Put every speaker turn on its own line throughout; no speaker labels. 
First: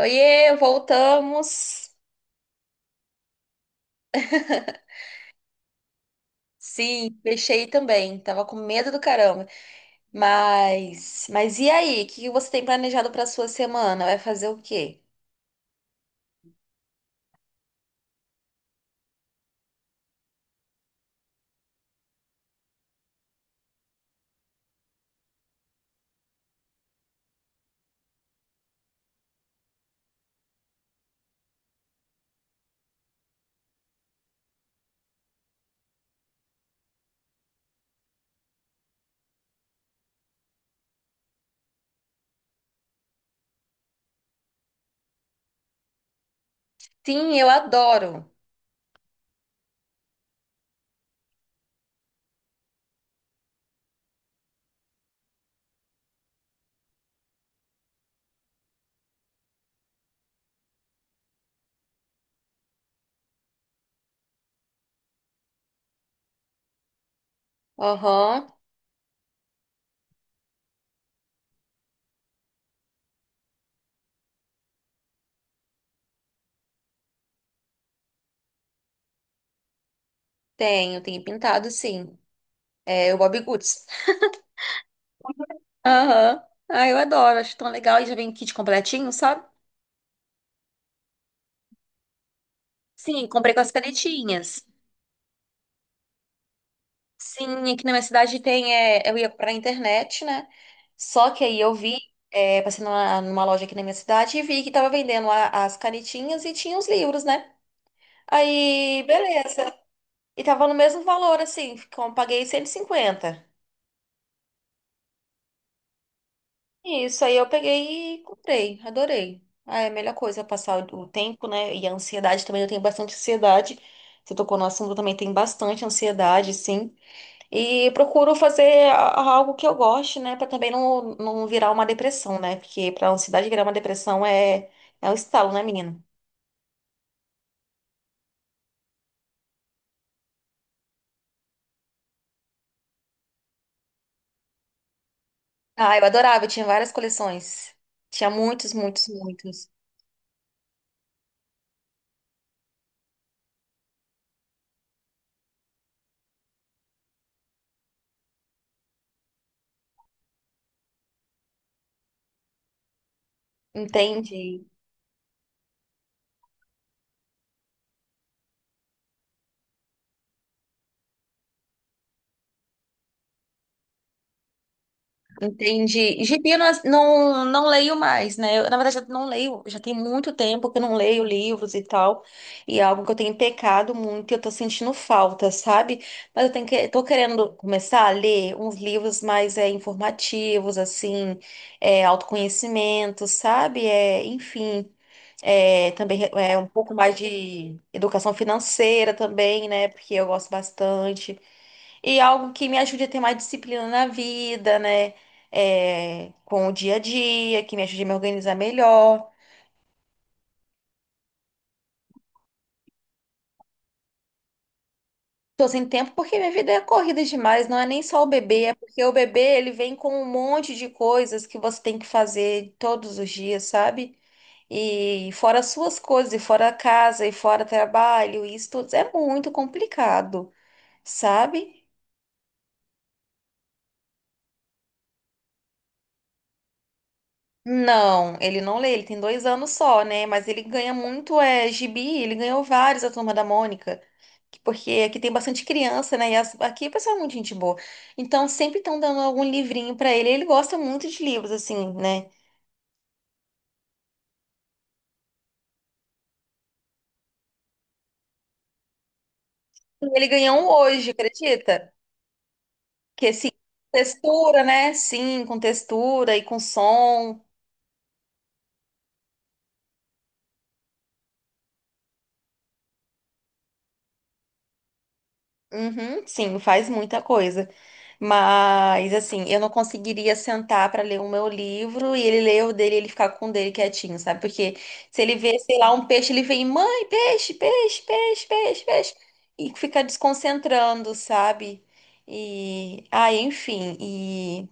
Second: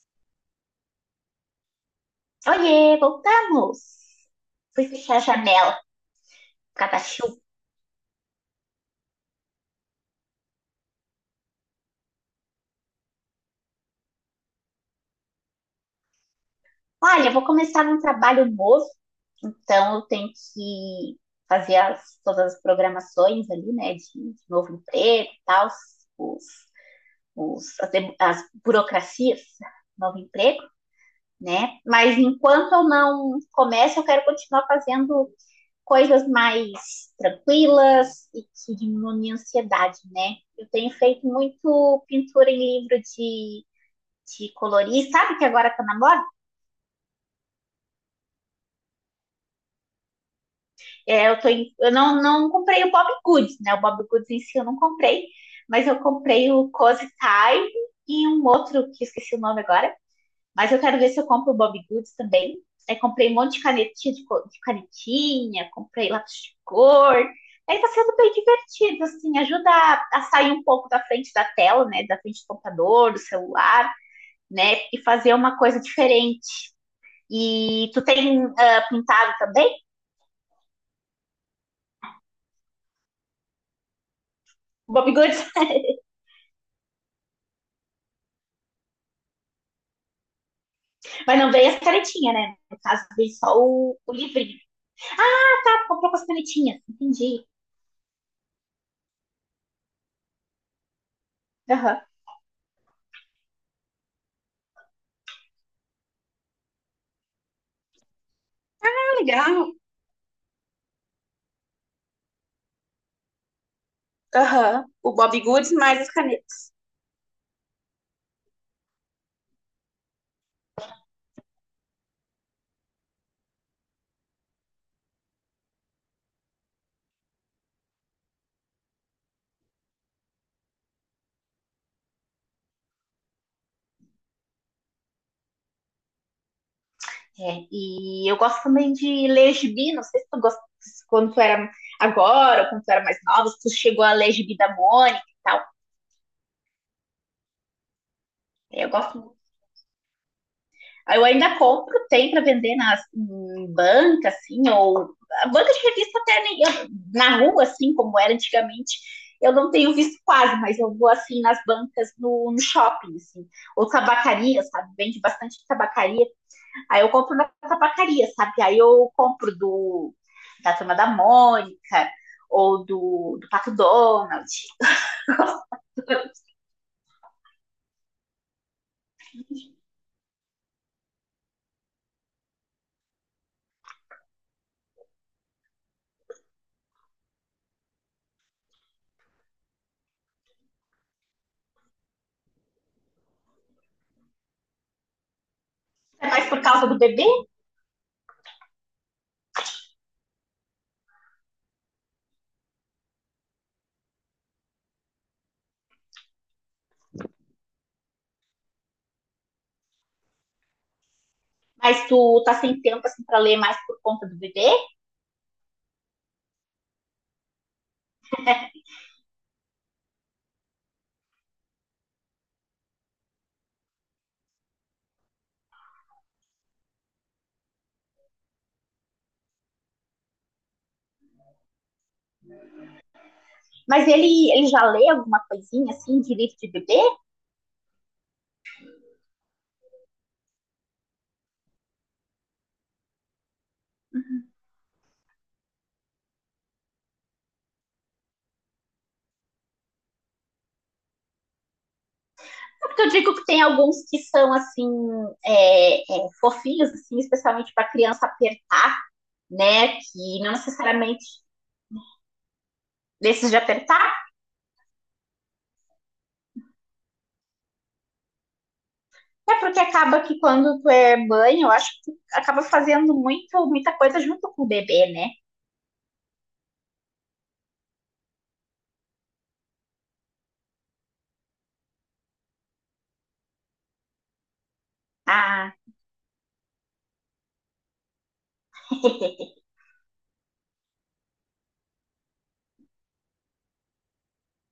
Oiê, voltamos!
Oiê, voltamos! Fui fechar a janela por causa da
Sim,
chuva.
fechei também. Tava com medo do caramba. Mas e aí? O que que você tem planejado para sua semana? Vai fazer o quê?
Olha, eu vou começar um trabalho novo, então eu tenho que todas as programações ali, né, de novo emprego e tal, os, as burocracias, novo emprego, né? Mas enquanto eu não começo, eu quero continuar fazendo coisas mais tranquilas e que diminuem a ansiedade, né? Eu tenho feito muito pintura em livro de colorir, sabe que agora tá na moda?
Sim, eu adoro.
Eu não comprei o Bob Goods, né? O Bob Goods em si eu não comprei, mas eu comprei o Cozy Time e um outro que eu esqueci o nome agora. Mas eu quero ver se eu compro o Bob Goods também. Aí comprei um monte de canetinha, de canetinha, comprei lápis de cor. Aí tá sendo bem
Aham,
divertido, assim, ajuda a sair um pouco da frente da tela, né? Da frente do computador, do celular, né? E fazer uma coisa diferente. E tu tem pintado também?
tenho pintado sim. É o Bob Goods.
O Bob Goods,
Aham. Ah, eu adoro, acho tão legal. E já vem kit completinho, sabe?
mas não veio as canetinhas, né? No caso,
Sim,
veio só
comprei com as
o livrinho.
canetinhas.
Ah, tá, tu comprou com as canetinhas. Entendi.
Sim, aqui na minha cidade tem. Eu ia comprar na internet, né? Só que aí eu vi,
Aham.
passei numa loja aqui na minha cidade e vi que tava vendendo as canetinhas e tinha os livros, né? Aí,
Ah,
beleza.
legal.
E tava no mesmo valor, assim, paguei 150.
Aham. O Bob Goods mais as canetas.
Isso, aí eu peguei e comprei, adorei. Ah, é a melhor coisa, passar o tempo, né? E a ansiedade também, eu tenho bastante ansiedade. Você tocou no assunto, eu também tenho bastante ansiedade, sim. E procuro fazer algo que eu goste, né? Pra também não virar uma depressão, né? Porque pra ansiedade virar uma depressão é um estalo, né, menina?
É, e eu gosto também de ler gibi, não sei se tu gosta, se quando tu era agora, ou quando tu era mais nova, se tu chegou a ler gibi da Mônica e tal.
Ah, eu adorava, eu tinha várias coleções. Tinha muitos,
É, eu
muitos,
gosto.
muitos.
Eu ainda compro, tem para vender nas, em banca, assim, ou a banca de revista até nem, na rua, assim, como era antigamente, eu não tenho visto quase, mas eu vou assim nas bancas no shopping, assim, ou tabacaria,
Entendi.
sabe? Vende bastante tabacaria. Aí eu compro na tabacaria, sabe? Aí eu compro do da turma da Mônica ou do Pato Donald.
Entendi. Gibi eu não leio mais, né? Eu, na verdade, eu não leio, já tem muito tempo que eu não leio livros e tal. E é algo que eu tenho pecado muito e eu tô sentindo falta, sabe? Mas eu tenho que, tô querendo começar a ler uns livros mais informativos, assim, autoconhecimento, sabe? É, enfim, também
É mais
é
por
um
causa
pouco
do
mais
bebê,
de educação financeira também, né? Porque eu gosto bastante. E algo que me ajude a ter mais disciplina na vida, né? É, com o dia a dia, que me ajude a me organizar melhor.
mas tu tá sem tempo assim para ler mais por conta do bebê?
Tô sem tempo porque minha vida é corrida demais, não é nem só o bebê, é porque o bebê ele vem com um monte de coisas que você tem que fazer todos os dias, sabe? E fora as suas coisas, e fora a casa, e fora trabalho, isso tudo é muito complicado, sabe?
Mas ele já lê alguma coisinha, assim, de livro de bebê? É
Não, ele não lê, ele tem 2 anos só, né? Mas ele ganha muito gibi, ele ganhou vários a Turma da Mônica, porque aqui tem bastante criança, né? E aqui o pessoal é muito gente boa. Então sempre estão dando algum livrinho pra ele, ele gosta muito de livros, assim, né?
porque eu digo que tem alguns que são, assim, fofinhos, assim, especialmente para criança apertar, né?
E ele
Que não
ganhou um hoje,
necessariamente
acredita? Que assim,
desses de apertar.
textura, né? Sim, com textura e com som.
É porque acaba que quando tu é mãe, eu acho que tu acaba fazendo muito, muita coisa junto com o bebê, né?
Uhum, sim, faz muita coisa. Mas, assim, eu não conseguiria sentar para ler o meu livro e ele ler o dele e ele ficar com o dele quietinho, sabe? Porque se ele vê,
Ah,
sei lá, um peixe, ele vem, mãe, peixe, peixe, peixe, peixe, peixe, e fica desconcentrando, sabe? E, ah, enfim, e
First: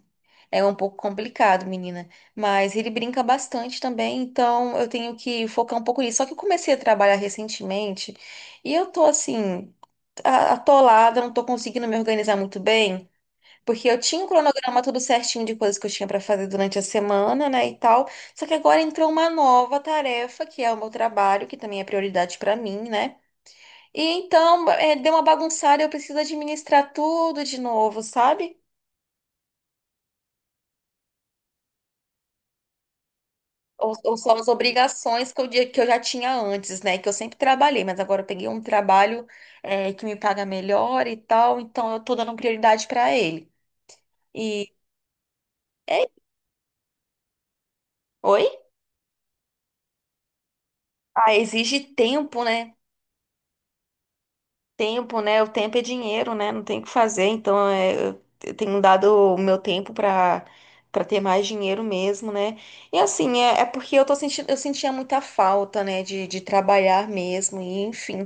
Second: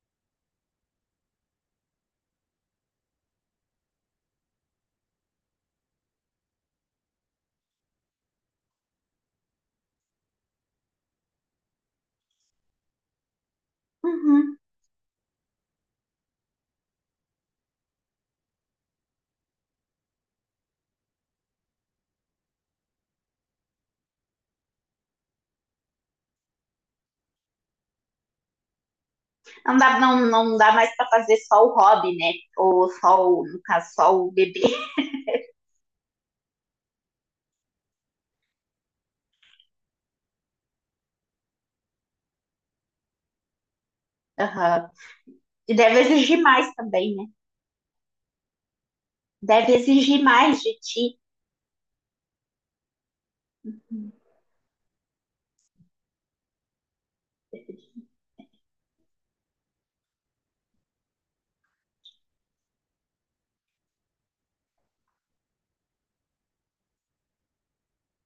é um pouco complicado, menina. Mas ele brinca bastante também, então eu tenho que focar um pouco nisso. Só que eu comecei a trabalhar recentemente e eu tô assim atolada, não tô conseguindo me organizar muito bem, porque eu tinha um
uhum.
cronograma tudo certinho de coisas que eu tinha pra fazer durante a semana, né, e tal. Só que agora entrou uma nova tarefa, que é o meu trabalho, que também é prioridade pra mim, né? E então, é, deu uma bagunçada, eu preciso administrar tudo de novo, sabe?
Não, dá, não dá mais para fazer só o hobby, né? Ou só, o, no caso,
Ou
só o
são as
bebê.
obrigações que que eu já tinha antes, né? Que eu sempre trabalhei, mas agora eu peguei um trabalho, é, que me paga melhor e tal, então eu tô dando prioridade pra ele. E.
Uhum. E deve
é
exigir mais também, né?
Oi?
Deve exigir mais de ti.
Ah, exige tempo, né? Tempo, né? O tempo é dinheiro, né? Não tem o que fazer. Então, é, eu tenho dado o meu tempo para ter mais dinheiro mesmo, né? E assim, é, é porque eu tô sentindo, eu sentia muita falta, né? De trabalhar mesmo, e enfim.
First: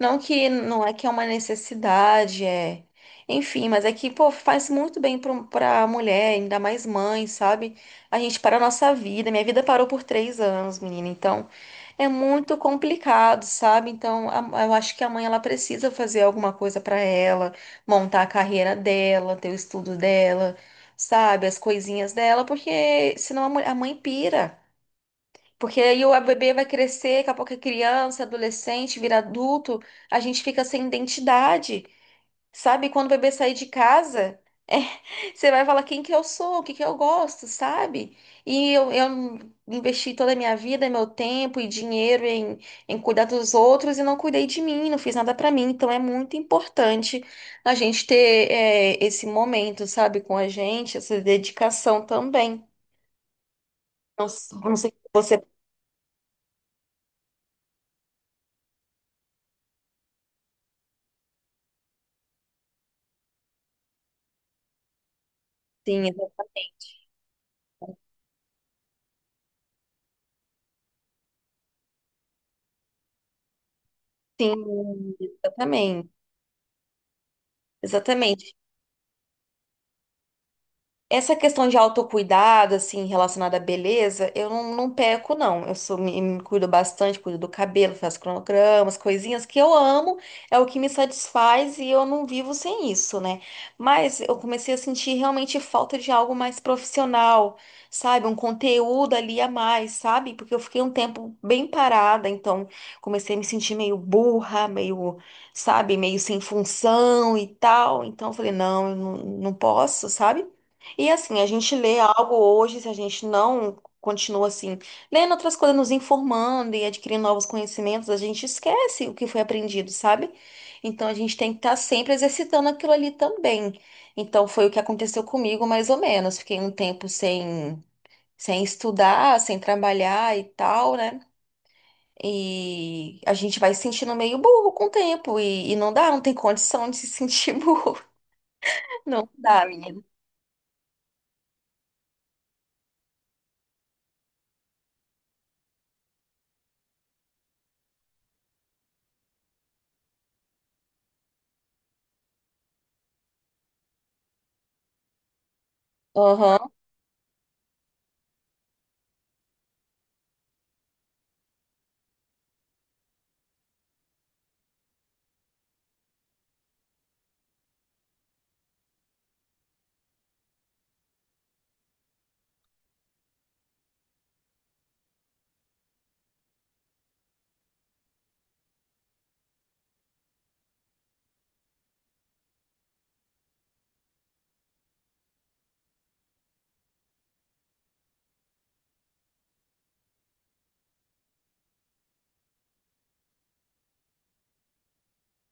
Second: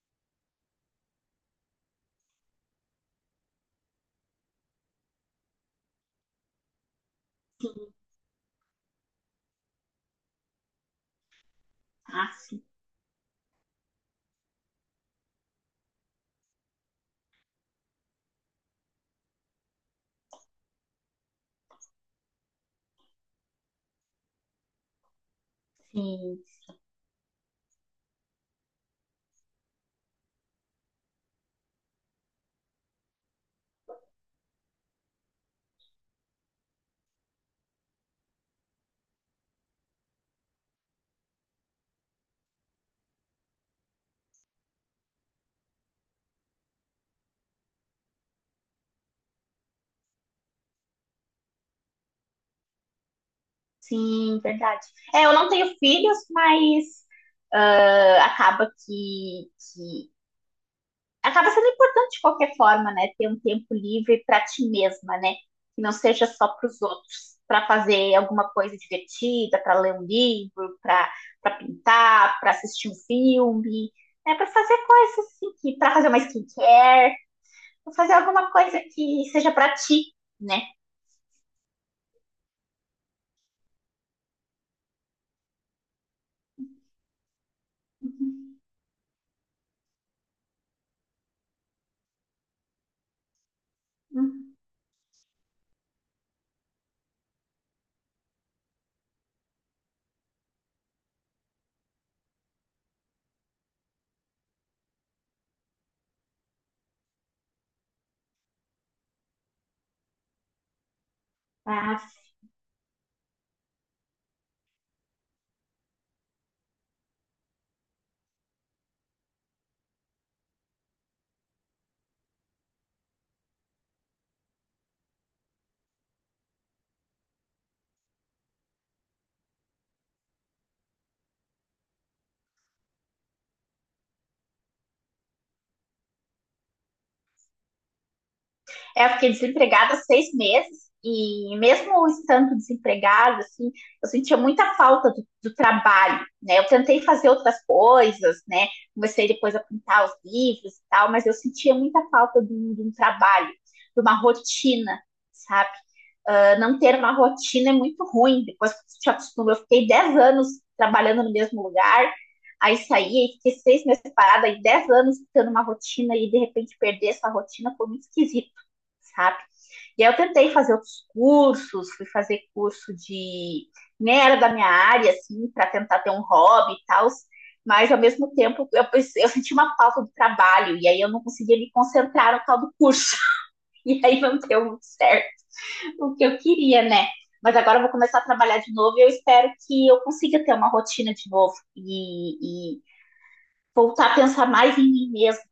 Não que não é que é uma necessidade, é. Enfim, mas é que, pô, faz muito bem para pra mulher, ainda mais mãe, sabe? A gente para a nossa vida. Minha vida parou por 3 anos, menina. Então. É
Ah,
muito
sim,
complicado, sabe? Então, eu acho que a mãe ela precisa fazer alguma coisa para ela, montar a carreira dela, ter o estudo dela, sabe? As coisinhas dela, porque senão a mãe pira. Porque aí o
sim,
bebê vai crescer, daqui a pouco é criança, adolescente, vira adulto, a gente fica sem identidade, sabe? Quando o bebê sair de casa. Você vai falar quem que eu sou, o que que eu gosto, sabe? E eu investi toda a minha vida, meu tempo e dinheiro em cuidar dos outros e não cuidei de mim, não fiz nada pra mim. Então é muito importante a gente ter esse momento, sabe, com a gente, essa dedicação também. Não,
sim,
não
verdade.
sei se
É, eu
você
não tenho filhos, mas ah, acaba sendo importante de qualquer forma, né? Ter um tempo livre para ti mesma, né? Que não
sim,
seja só para os outros, para fazer alguma coisa divertida, para ler um livro, para pintar, para assistir um filme, né? Para fazer
sim,
coisas assim, que para
exatamente.
fazer uma skincare, para fazer alguma
Exatamente.
coisa que seja para ti, né?
Essa questão de autocuidado, assim, relacionada à beleza, eu não peco, não. Eu sou, me cuido bastante, cuido do cabelo, faço
Uhum.
cronogramas, coisinhas que eu amo, é o que me satisfaz e eu não vivo sem isso, né? Mas eu
Uhum.
comecei a sentir realmente falta de algo mais profissional, sabe? Um conteúdo ali a mais, sabe? Porque eu fiquei um tempo bem parada, então comecei a me sentir meio burra, meio sabe, meio sem função e tal. Então eu falei, não, eu não, não posso, sabe? E assim, a gente lê
Ah,
algo hoje, se a gente não continua assim, lendo outras coisas, nos informando e adquirindo novos conhecimentos, a gente esquece o que foi aprendido, sabe? Então a gente tem que estar sempre exercitando aquilo ali também. Então foi o que aconteceu comigo, mais ou menos. Fiquei um tempo sem estudar, sem trabalhar e tal, né? E a gente vai se sentindo meio burro com o tempo. E não dá, não tem condição de se sentir burro.
é, eu
Não
fiquei
dá,
desempregada
menina.
6 meses e mesmo estando desempregada, assim, eu sentia muita falta do trabalho, né? Eu tentei fazer outras coisas, né? Comecei depois a pintar os livros e tal, mas eu sentia muita falta de um trabalho, de uma rotina, sabe? Ah,
Aham.
não ter uma rotina é muito ruim, depois que você se acostuma. Eu fiquei 10 anos trabalhando no mesmo lugar, aí saí, aí fiquei 6 meses parada, aí 10 anos tendo uma rotina e de repente perder essa rotina foi muito esquisito, sabe? E aí eu tentei fazer outros cursos, fui fazer curso de. Nem era da minha área, assim, para tentar ter um hobby e tal, mas ao mesmo tempo eu senti uma falta do trabalho, e aí eu não conseguia me concentrar no tal do curso. E aí não deu muito certo o que eu queria, né? Mas agora eu vou começar a trabalhar de novo e eu espero que eu consiga ter uma rotina de novo e voltar a pensar mais em mim mesmo.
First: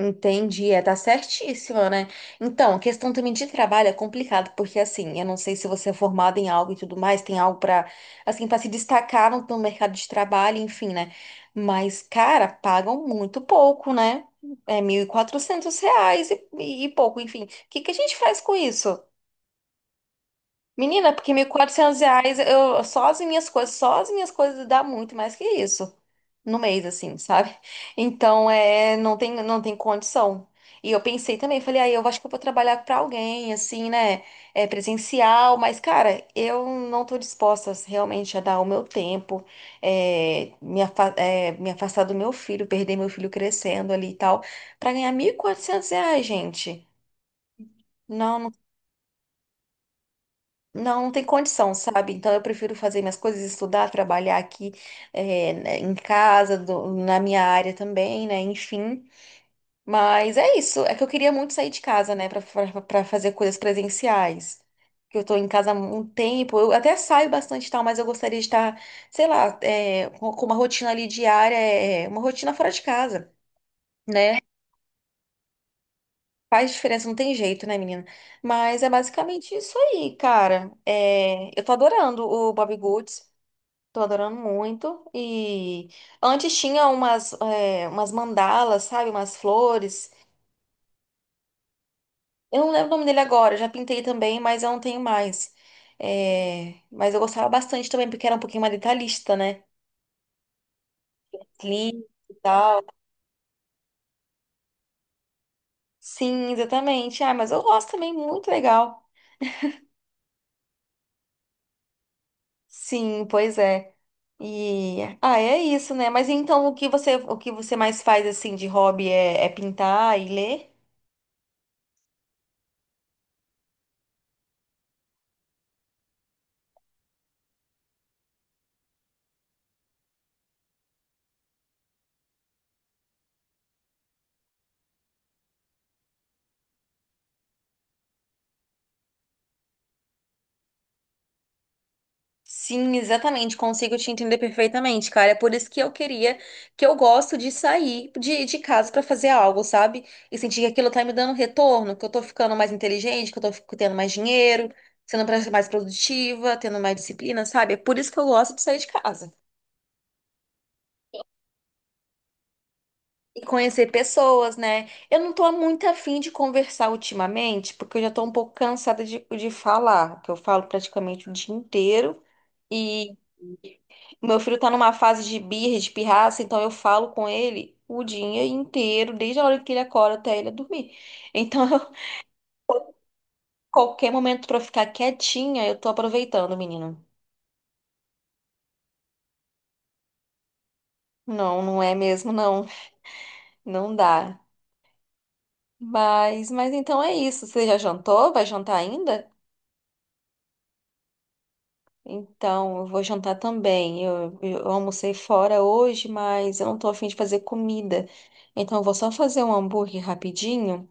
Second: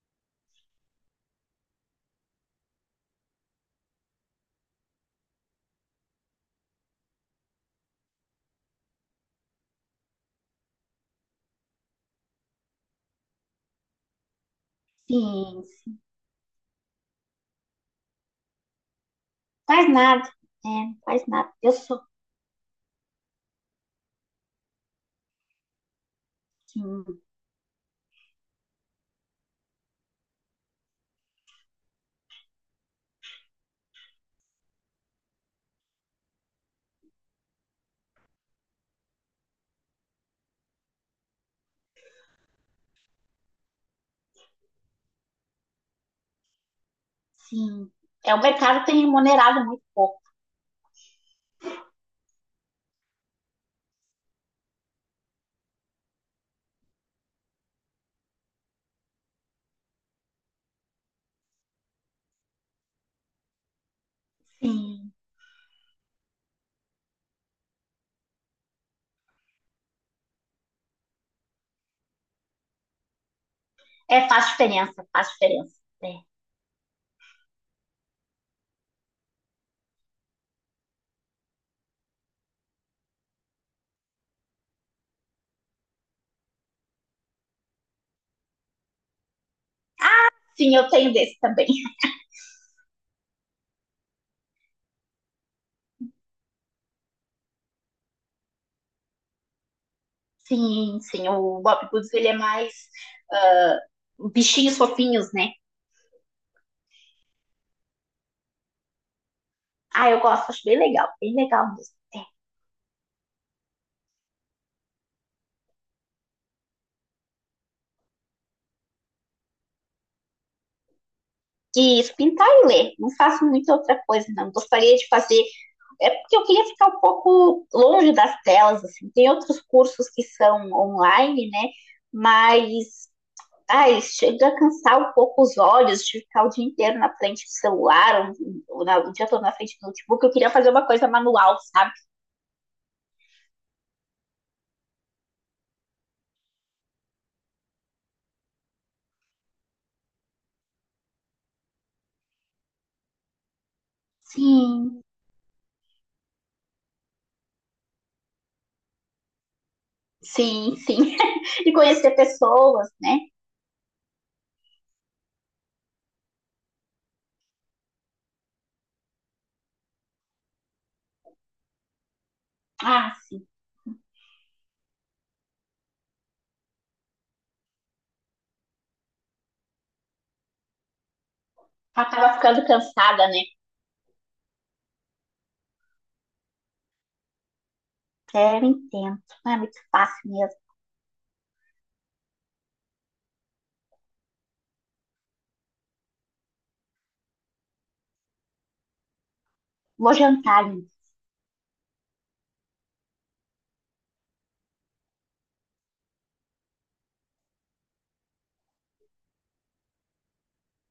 Entendi, é, tá certíssima, né? Então, a questão também de trabalho é complicado, porque assim, eu não sei se você é formado em algo e tudo mais, tem algo pra assim, para se destacar no mercado de trabalho, enfim, né? Mas, cara, pagam muito pouco, né? É mil e
Sim,
quatrocentos
sim.
reais e pouco, enfim. O que que a gente faz com isso?
Faz nada, né?
Menina,
Faz
porque mil e
nada. Eu
quatrocentos
sou
reais, eu, só as minhas coisas, só as minhas coisas dá muito mais que isso no mês, assim,
sim.
sabe? Então, é, não tem condição. E eu pensei também, falei, aí eu acho que eu vou trabalhar pra alguém, assim, né? É presencial, mas, cara, eu não tô disposta realmente a dar o meu tempo, me afastar do meu filho, perder meu filho crescendo ali e tal, pra ganhar R$ 1.400, gente.
Sim. É, o
Não,
mercado tem remunerado muito pouco.
não, não tem condição, sabe? Então eu prefiro fazer minhas coisas, estudar, trabalhar aqui né, em casa, na minha área também, né? Enfim. Mas é isso. É que eu queria muito sair de casa, né? Pra fazer coisas presenciais.
Sim.
Que eu tô em casa há um tempo. Eu até saio bastante e tal, mas eu gostaria de estar, sei lá, com uma rotina ali diária, uma rotina fora de casa,
É,
né?
faz diferença, faz diferença. É.
Faz diferença, não tem jeito, né, menina? Mas é basicamente isso aí, cara. É, eu tô adorando o Bob Goods. Tô adorando muito. E antes tinha umas mandalas, sabe? Umas flores.
Sim, eu tenho desse também.
Eu não lembro o nome dele agora, eu já pintei também, mas eu não tenho mais. É, mas eu gostava bastante também, porque era um pouquinho mais detalhista, né?
Sim, sim. O Bob
Clean
Goods, ele
e
é mais
tal.
ah, bichinhos fofinhos, né?
Sim, exatamente. Ah, mas eu gosto também, muito legal.
Ah, eu gosto, acho bem legal mesmo. É.
Sim, pois é. E ah, é isso, né? Mas então o que você mais faz assim de hobby é, é pintar e ler?
E isso, pintar e ler. Não faço muita outra coisa, não. Gostaria de fazer. É porque eu queria ficar um pouco longe das telas, assim. Tem outros cursos que são online, né? Mas ai, chega a cansar um pouco os olhos de ficar o dia inteiro na frente do celular, o dia todo na frente do notebook. Eu queria fazer uma coisa manual, sabe?
Sim, exatamente, consigo te entender perfeitamente, cara. É por isso que eu queria, que eu gosto de sair de casa pra fazer algo, sabe? E sentir que aquilo tá me dando retorno, que eu tô ficando mais inteligente, que eu tô tendo mais dinheiro,
Sim,
sendo mais produtiva, tendo mais disciplina, sabe? É por isso que eu gosto de sair de casa.
sim, sim. E conhecer pessoas, né?
E conhecer pessoas, né? Eu não tô muito afim de conversar ultimamente, porque eu já tô um pouco cansada de falar, que eu falo praticamente o dia inteiro.
Ah, sim.
Meu filho tá numa fase de birra, de pirraça, então eu falo com ele o dia inteiro, desde a hora que ele acorda até ele dormir. Então,
Eu tava ficando cansada, né?
qualquer momento pra eu ficar quietinha, eu tô aproveitando, menino.
É, eu entendo. Não é muito fácil mesmo.
Não, não é mesmo, não. Não dá. Mas então é isso. Você já jantou? Vai jantar ainda?
Vou jantar, gente.
Então, eu vou jantar também. Eu almocei fora hoje, mas eu não tô afim de fazer comida. Então, eu vou só fazer um hambúrguer rapidinho.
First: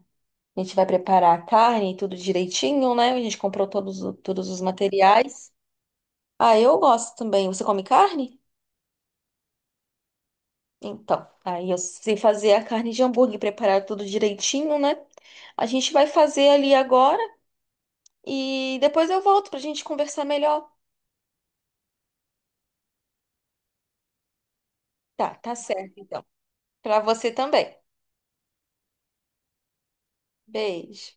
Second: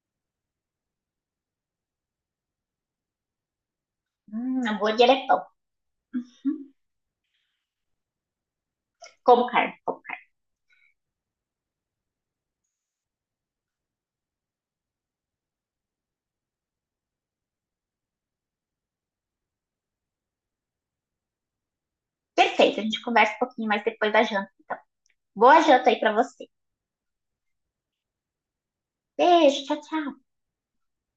A gente vai preparar a carne, tudo direitinho, né? A gente comprou todos, todos os
Hambúrguer é pão.
materiais.
Hum,
Ah, eu gosto também. Você come carne?
Como carne, como carne.
Então, aí eu sei fazer a carne de hambúrguer, preparar tudo direitinho, né? A gente vai fazer ali agora e depois eu volto pra gente conversar melhor.
Perfeito, a gente conversa um pouquinho mais depois da janta, então.
Tá, tá
Boa janta
certo,
aí pra
então.
você.
Pra você também.
Beijo, tchau, tchau.
Beijo.